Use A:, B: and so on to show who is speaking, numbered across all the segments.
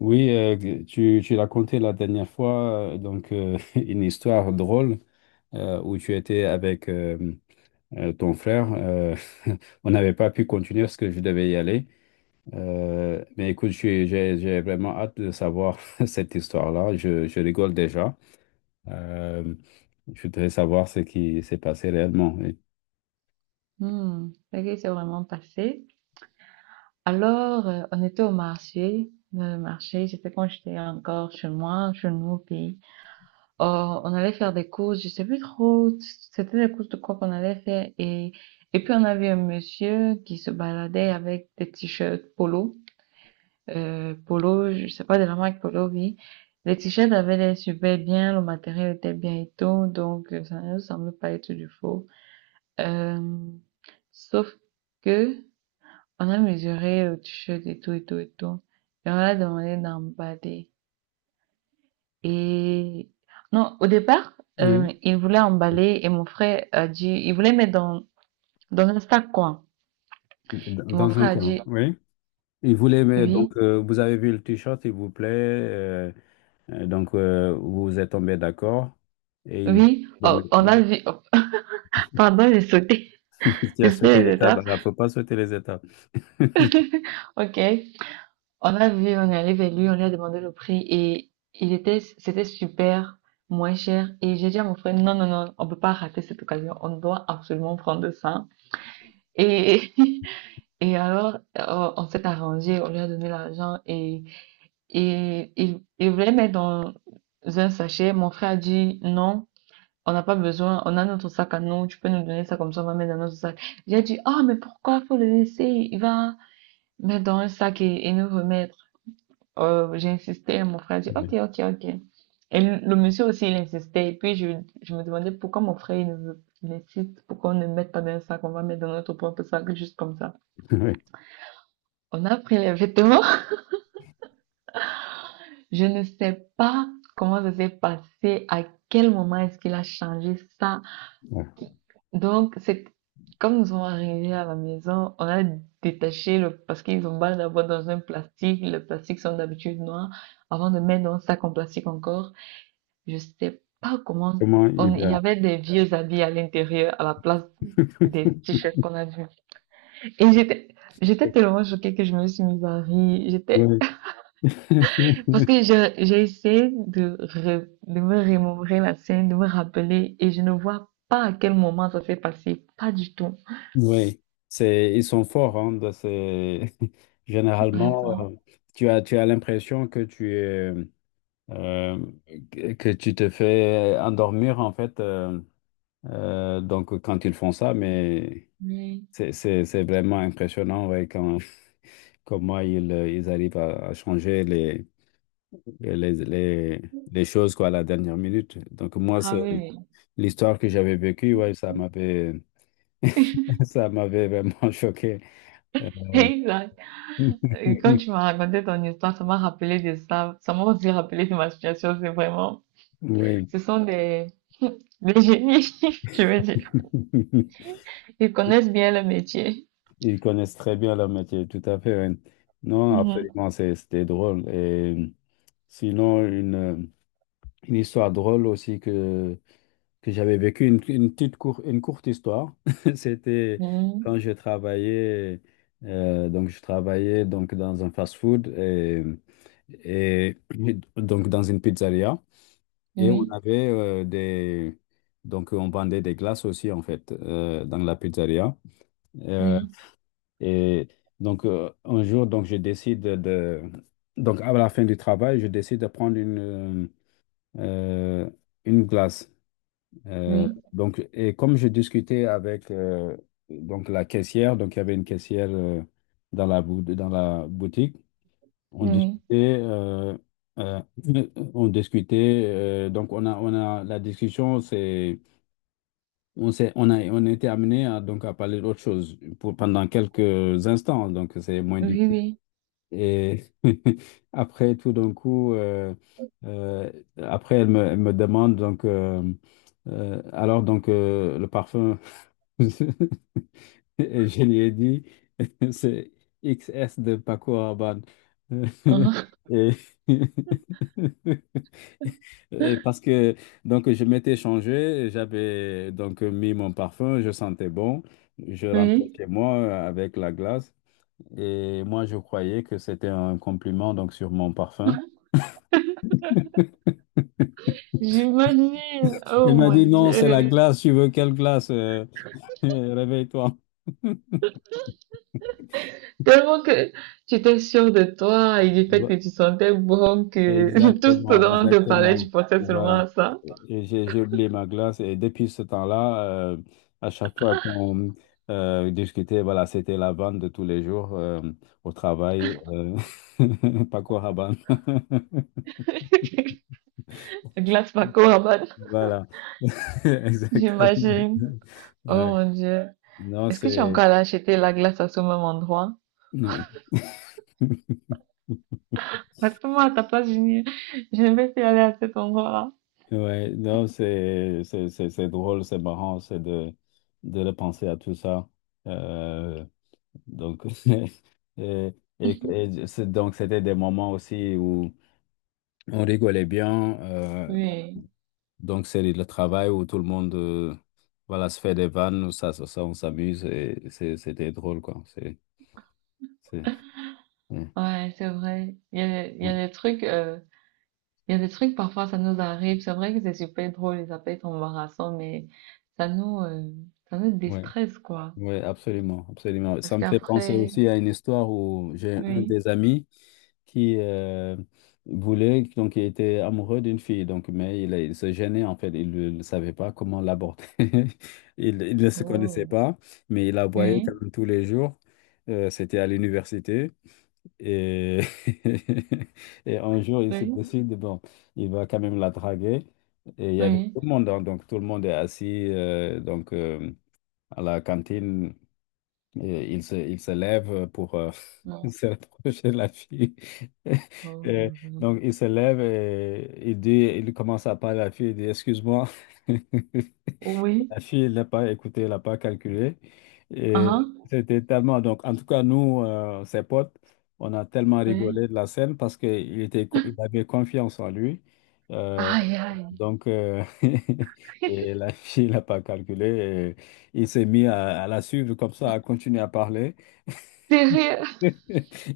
A: Oui, tu l'as conté la dernière fois, une histoire drôle où tu étais avec ton frère. On n'avait pas pu continuer parce que je devais y aller. Mais écoute, j'ai vraiment hâte de savoir cette histoire-là. Je rigole déjà. Euh, je voudrais savoir ce qui s'est passé réellement. Oui.
B: Mmh, c'est que c'est vraiment passé. Alors, on était au marché. Le marché, c'était quand j'étais encore chez moi, chez nous, au pays. Oh, on allait faire des courses, je sais plus trop, c'était des courses de quoi qu'on allait faire. Et puis, on avait un monsieur qui se baladait avec des t-shirts polo. Polo, je sais pas de la marque polo, oui. Les t-shirts avaient l'air super bien, le matériel était bien et tout, donc ça ne nous semblait pas être du faux. Euh, sauf que on a mesuré le t-shirt et tout, et tout, et tout. Et on a demandé d'emballer. Et non, au départ,
A: Oui.
B: il voulait emballer et mon frère a dit, il voulait mettre dans, dans un sac, quoi.
A: Dans
B: Et mon
A: dans un
B: frère a
A: coin,
B: dit,
A: oui. Il voulait, mais
B: oui,
A: donc, vous avez vu le t-shirt, il vous plaît. Donc, vous vous êtes tombé d'accord et il
B: oui. Oh, on a vu, oh, pardon, j'ai sauté,
A: il y a
B: j'ai sauté
A: sauté les
B: les
A: étapes.
B: étapes.
A: Il ne faut pas sauter les étapes.
B: Ok. On a vu, on est allé vers lui, on lui a demandé le prix et il était, c'était super moins cher. Et j'ai dit à mon frère, non, non, non, on peut pas rater cette occasion, on doit absolument prendre ça. Et, et alors, on s'est arrangé, on lui a donné l'argent et il voulait mettre dans un sachet. Mon frère a dit non, on n'a pas besoin, on a notre sac à nous, tu peux nous donner ça comme ça, on va mettre dans notre sac. J'ai dit, ah, mais pourquoi faut le laisser? Il va mettre dans un sac et nous remettre. J'ai insisté, mon frère a dit,
A: Oui.
B: ok, ok, ok. Et le monsieur aussi, il insistait. Et puis, je me demandais pourquoi mon frère, il ne veut, il insiste, pourquoi on ne met pas dans un sac, on va mettre dans notre propre sac, juste comme ça.
A: Oui.
B: On a pris les vêtements. Je ne sais pas comment ça s'est passé, à quel moment est-ce qu'il a changé ça.
A: Ouais.
B: Donc, c'est comme nous sommes arrivés à la maison, on a détaché le, parce qu'ils ont mal d'avoir dans un plastique. Le plastique sont d'habitude noirs. Avant de mettre dans un sac en plastique encore, je sais pas comment
A: Comment
B: on,
A: il
B: il y
A: a...
B: avait des vieux habits à l'intérieur à la place des t-shirts qu'on a vus. Et j'étais, j'étais tellement choquée que je me suis mise à rire. J'étais,
A: Oui.
B: parce que j'ai essayé de, de me remémorer la scène, de me rappeler, et je ne vois pas à quel moment ça s'est passé. Pas du tout.
A: Oui. C'est, ils sont forts, hein, dans généralement,
B: Attends,
A: tu as l'impression que euh, que tu te fais endormir, en fait, donc quand ils font ça, mais
B: oui.
A: c'est vraiment impressionnant, ouais, quand, comment ils arrivent à changer les, les, les choses quoi, à la dernière minute. Donc moi,
B: Ah
A: c'est
B: oui, oui.
A: l'histoire que j'avais vécue, ouais, ça m'avait ça m'avait vraiment choqué. Euh,
B: Exact. Et quand tu m'as raconté ton histoire, ça m'a rappelé de ça. Ça m'a aussi rappelé de ma situation. C'est vraiment,
A: Oui,
B: ce sont des génies, je veux dire. Ils connaissent bien le métier.
A: ils connaissent très bien leur métier, tout à fait. Ouais. Non,
B: Mhm.
A: absolument, c'était drôle. Et sinon, une histoire drôle aussi que j'avais vécu, une courte histoire. C'était
B: Mhm.
A: quand je travaillais, donc je travaillais donc dans un fast-food et donc dans une pizzeria. Et on
B: Oui,
A: avait des... Donc on vendait des glaces aussi en fait, dans la pizzeria. Euh,
B: oui,
A: et donc, un jour, donc je décide de... Donc à la fin du travail, je décide de prendre euh, une glace. Euh,
B: oui,
A: donc, et comme je discutais avec donc la caissière, donc il y avait une caissière dans dans la boutique, on
B: oui,
A: discutait, euh, on discutait, donc on a la discussion, c'est, on a été amené à, donc à parler d'autre chose pour, pendant quelques instants, donc c'est moins du.
B: oui, oui.
A: Et après, tout d'un coup, euh, après, elle me demande donc. Alors donc le parfum. Et je lui ai dit, c'est XS de Paco Rabanne. Et, et parce que donc je m'étais changé, j'avais donc mis mon parfum, je sentais bon. Je
B: Uhum.
A: rentrais
B: Oui.
A: chez moi avec la glace et moi je croyais que c'était un compliment donc sur mon parfum.
B: J'imagine,
A: Il
B: oh
A: m'a
B: mon
A: dit non, c'est la
B: Dieu,
A: glace, tu veux quelle glace? Réveille-toi.
B: tellement que tu étais sûre de toi et du fait que tu sentais bon que tout ce
A: Exactement,
B: dont on te parlait, tu
A: exactement.
B: pensais seulement à
A: Voilà.
B: ça.
A: Et j'ai oublié ma glace et depuis ce temps-là, euh, à chaque fois qu'on discutait, voilà, c'était la vanne de tous les jours au travail. Paco Rabanne.
B: Glace Paco Rabanne,
A: Voilà. Exactement.
B: j'imagine. Oh
A: Ouais.
B: mon Dieu,
A: Non,
B: est-ce que tu es
A: c'est...
B: encore allé acheter la glace à ce même endroit? Parce que moi, à ta place, je ne vais plus aller à cet endroit-là.
A: Ouais, non, c'est drôle, c'est marrant, c'est de repenser à tout ça. Euh, Donc, et, et- et donc c'était des moments aussi où on rigolait bien.
B: Oui,
A: Donc, c'est le travail où tout le monde, voilà, se fait des vannes, où on s'amuse et c'était drôle, quoi. C'est, ouais,
B: ouais, c'est vrai. Il y
A: ouais,
B: a des trucs, il y a des trucs, parfois, ça nous arrive. C'est vrai que c'est super drôle et ça peut être embarrassant, mais ça nous, euh, ça nous
A: ouais,
B: déstresse, quoi.
A: ouais, absolument, absolument.
B: Parce
A: Ça me fait penser
B: qu'après,
A: aussi à une histoire où j'ai un
B: oui,
A: des amis qui voulait, donc il était amoureux d'une fille, donc, mais il se gênait en fait, il savait pas comment l'aborder. Il ne se connaissait
B: oh,
A: pas, mais il la voyait quand
B: oui,
A: même tous les jours. C'était à l'université et... et un jour il se
B: oui,
A: décide, bon, il va quand même la draguer. Et il y avait
B: oui,
A: tout le monde, hein, donc tout le monde est assis à la cantine et il se lève pour
B: non,
A: se rapprocher de la fille.
B: oh,
A: Et
B: non, non,
A: donc, il se lève et il dit, il commence à parler à la fille, il dit, excuse-moi.
B: oh, oui,
A: La fille, elle n'a pas écouté, elle n'a pas calculé.
B: ah,
A: Et c'était tellement... Donc, en tout cas, nous, ses potes, on a tellement
B: oui,
A: rigolé de la scène parce qu'il était, il avait confiance en lui. Euh,
B: aïe, aïe,
A: donc, et la fille n'a pas calculé. Et il s'est mis à la suivre comme ça, à continuer à parler.
B: sérieux,
A: Et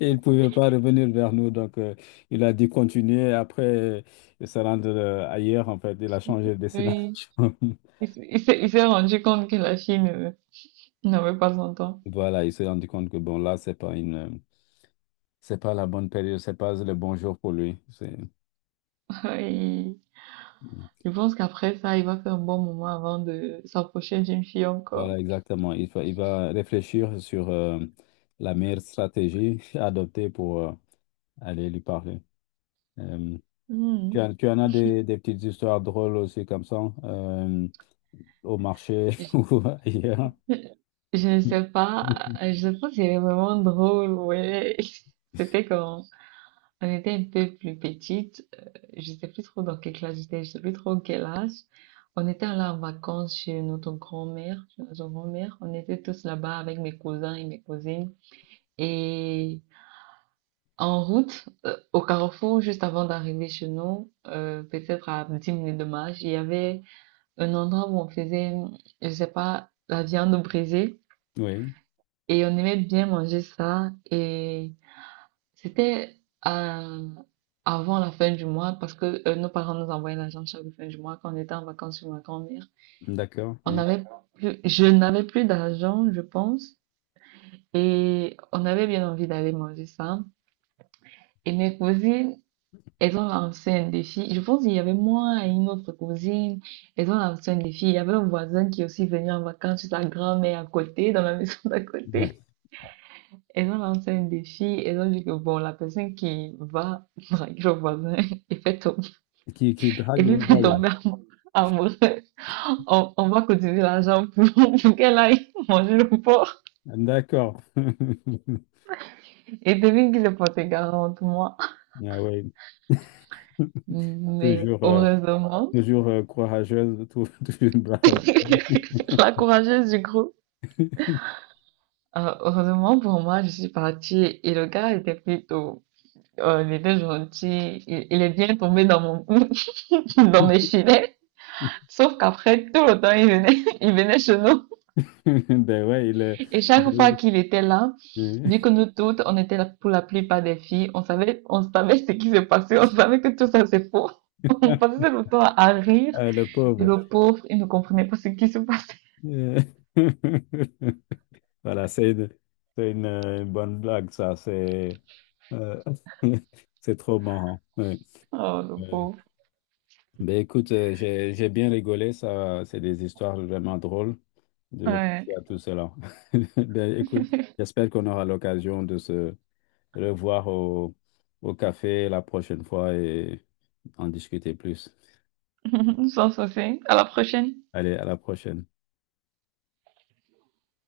A: il ne pouvait pas revenir vers nous. Donc, il a dit continuer. Après, il se rendre ailleurs, en fait. Il a changé de
B: oui.
A: destination.
B: Il s'est rendu compte que la Chine n'avait pas son temps.
A: Voilà, il s'est rendu compte que, bon, là, c'est pas c'est pas la bonne période, c'est pas le bon jour pour lui.
B: Il, il pense qu'après ça, il va faire un bon moment avant de s'approcher d'une fille encore.
A: Voilà, exactement. Il va réfléchir sur la meilleure stratégie à adopter pour aller lui parler. Euh,
B: Hmm.
A: tu en as des petites histoires drôles aussi comme ça, euh, au marché ou ailleurs.
B: Je je ne sais pas, je pense qu'il est vraiment drôle, ouais. C'était quand on était un peu plus petite, je sais plus trop dans quelle classe j'étais, je sais plus trop quel âge. On était là en vacances chez notre grand-mère, chez notre grand-mère. On était tous là-bas avec mes cousins et mes cousines. Et en route, au carrefour, juste avant d'arriver chez nous, peut-être à 10 minutes de marche, il y avait un endroit où on faisait, je sais pas, la viande brisée.
A: Oui,
B: Et on aimait bien manger ça. Et c'était euh, avant la fin du mois parce que nos parents nous envoyaient l'argent chaque fin du mois quand on était en vacances chez ma grand-mère.
A: d'accord.
B: On
A: Oui.
B: n'avait je n'avais plus d'argent, je pense. Et on avait bien envie d'aller manger ça. Et mes cousines, elles ont lancé un défi. Je pense qu'il y avait moi et une autre cousine. Elles ont lancé un défi. Il y avait un voisin qui est aussi venu en vacances chez sa grand-mère à côté, dans la maison d'à
A: Ouais.
B: côté. Elles ont lancé un défi, elles ont dit que bon, la personne qui va draguer le voisin et fait tomber,
A: Qui
B: et
A: drague le
B: lui fait
A: voyant.
B: tomber amoureuse, on va cotiser l'argent pour, pour qu'elle aille manger le porc.
A: D'accord.
B: Et devine qui se portait garante, moi.
A: Ah oui. Ouais.
B: Mais
A: Toujours,
B: heureusement,
A: toujours courageuse, toujours brave.
B: la courageuse du groupe, heureusement pour moi, je suis partie et le gars était plutôt, il était gentil, il est bien tombé dans mon, dans mes filets. Sauf qu'après, tout le temps, il venait, il venait chez nous.
A: Ben ouais, il est,
B: Et chaque fois
A: il-
B: qu'il était là, vu que nous toutes, on était là pour la plupart des filles, on savait ce qui se passait, on savait que tout ça c'est faux. On passait le temps à rire.
A: le
B: Et
A: pauvre.
B: le pauvre, il ne comprenait pas ce qui se passait.
A: Euh, Voilà, c'est une bonne blague, ça. C'est euh, c'est trop marrant. Ouais.
B: Oh, le
A: Euh,
B: pauvre.
A: ben écoute, j'ai bien rigolé. Ça, c'est des histoires vraiment drôles de
B: Ouais.
A: penser à tout cela. Ben écoute, j'espère qu'on aura l'occasion de se revoir au, au café la prochaine fois et en discuter plus.
B: Sans souci. À la prochaine.
A: Allez, à la prochaine.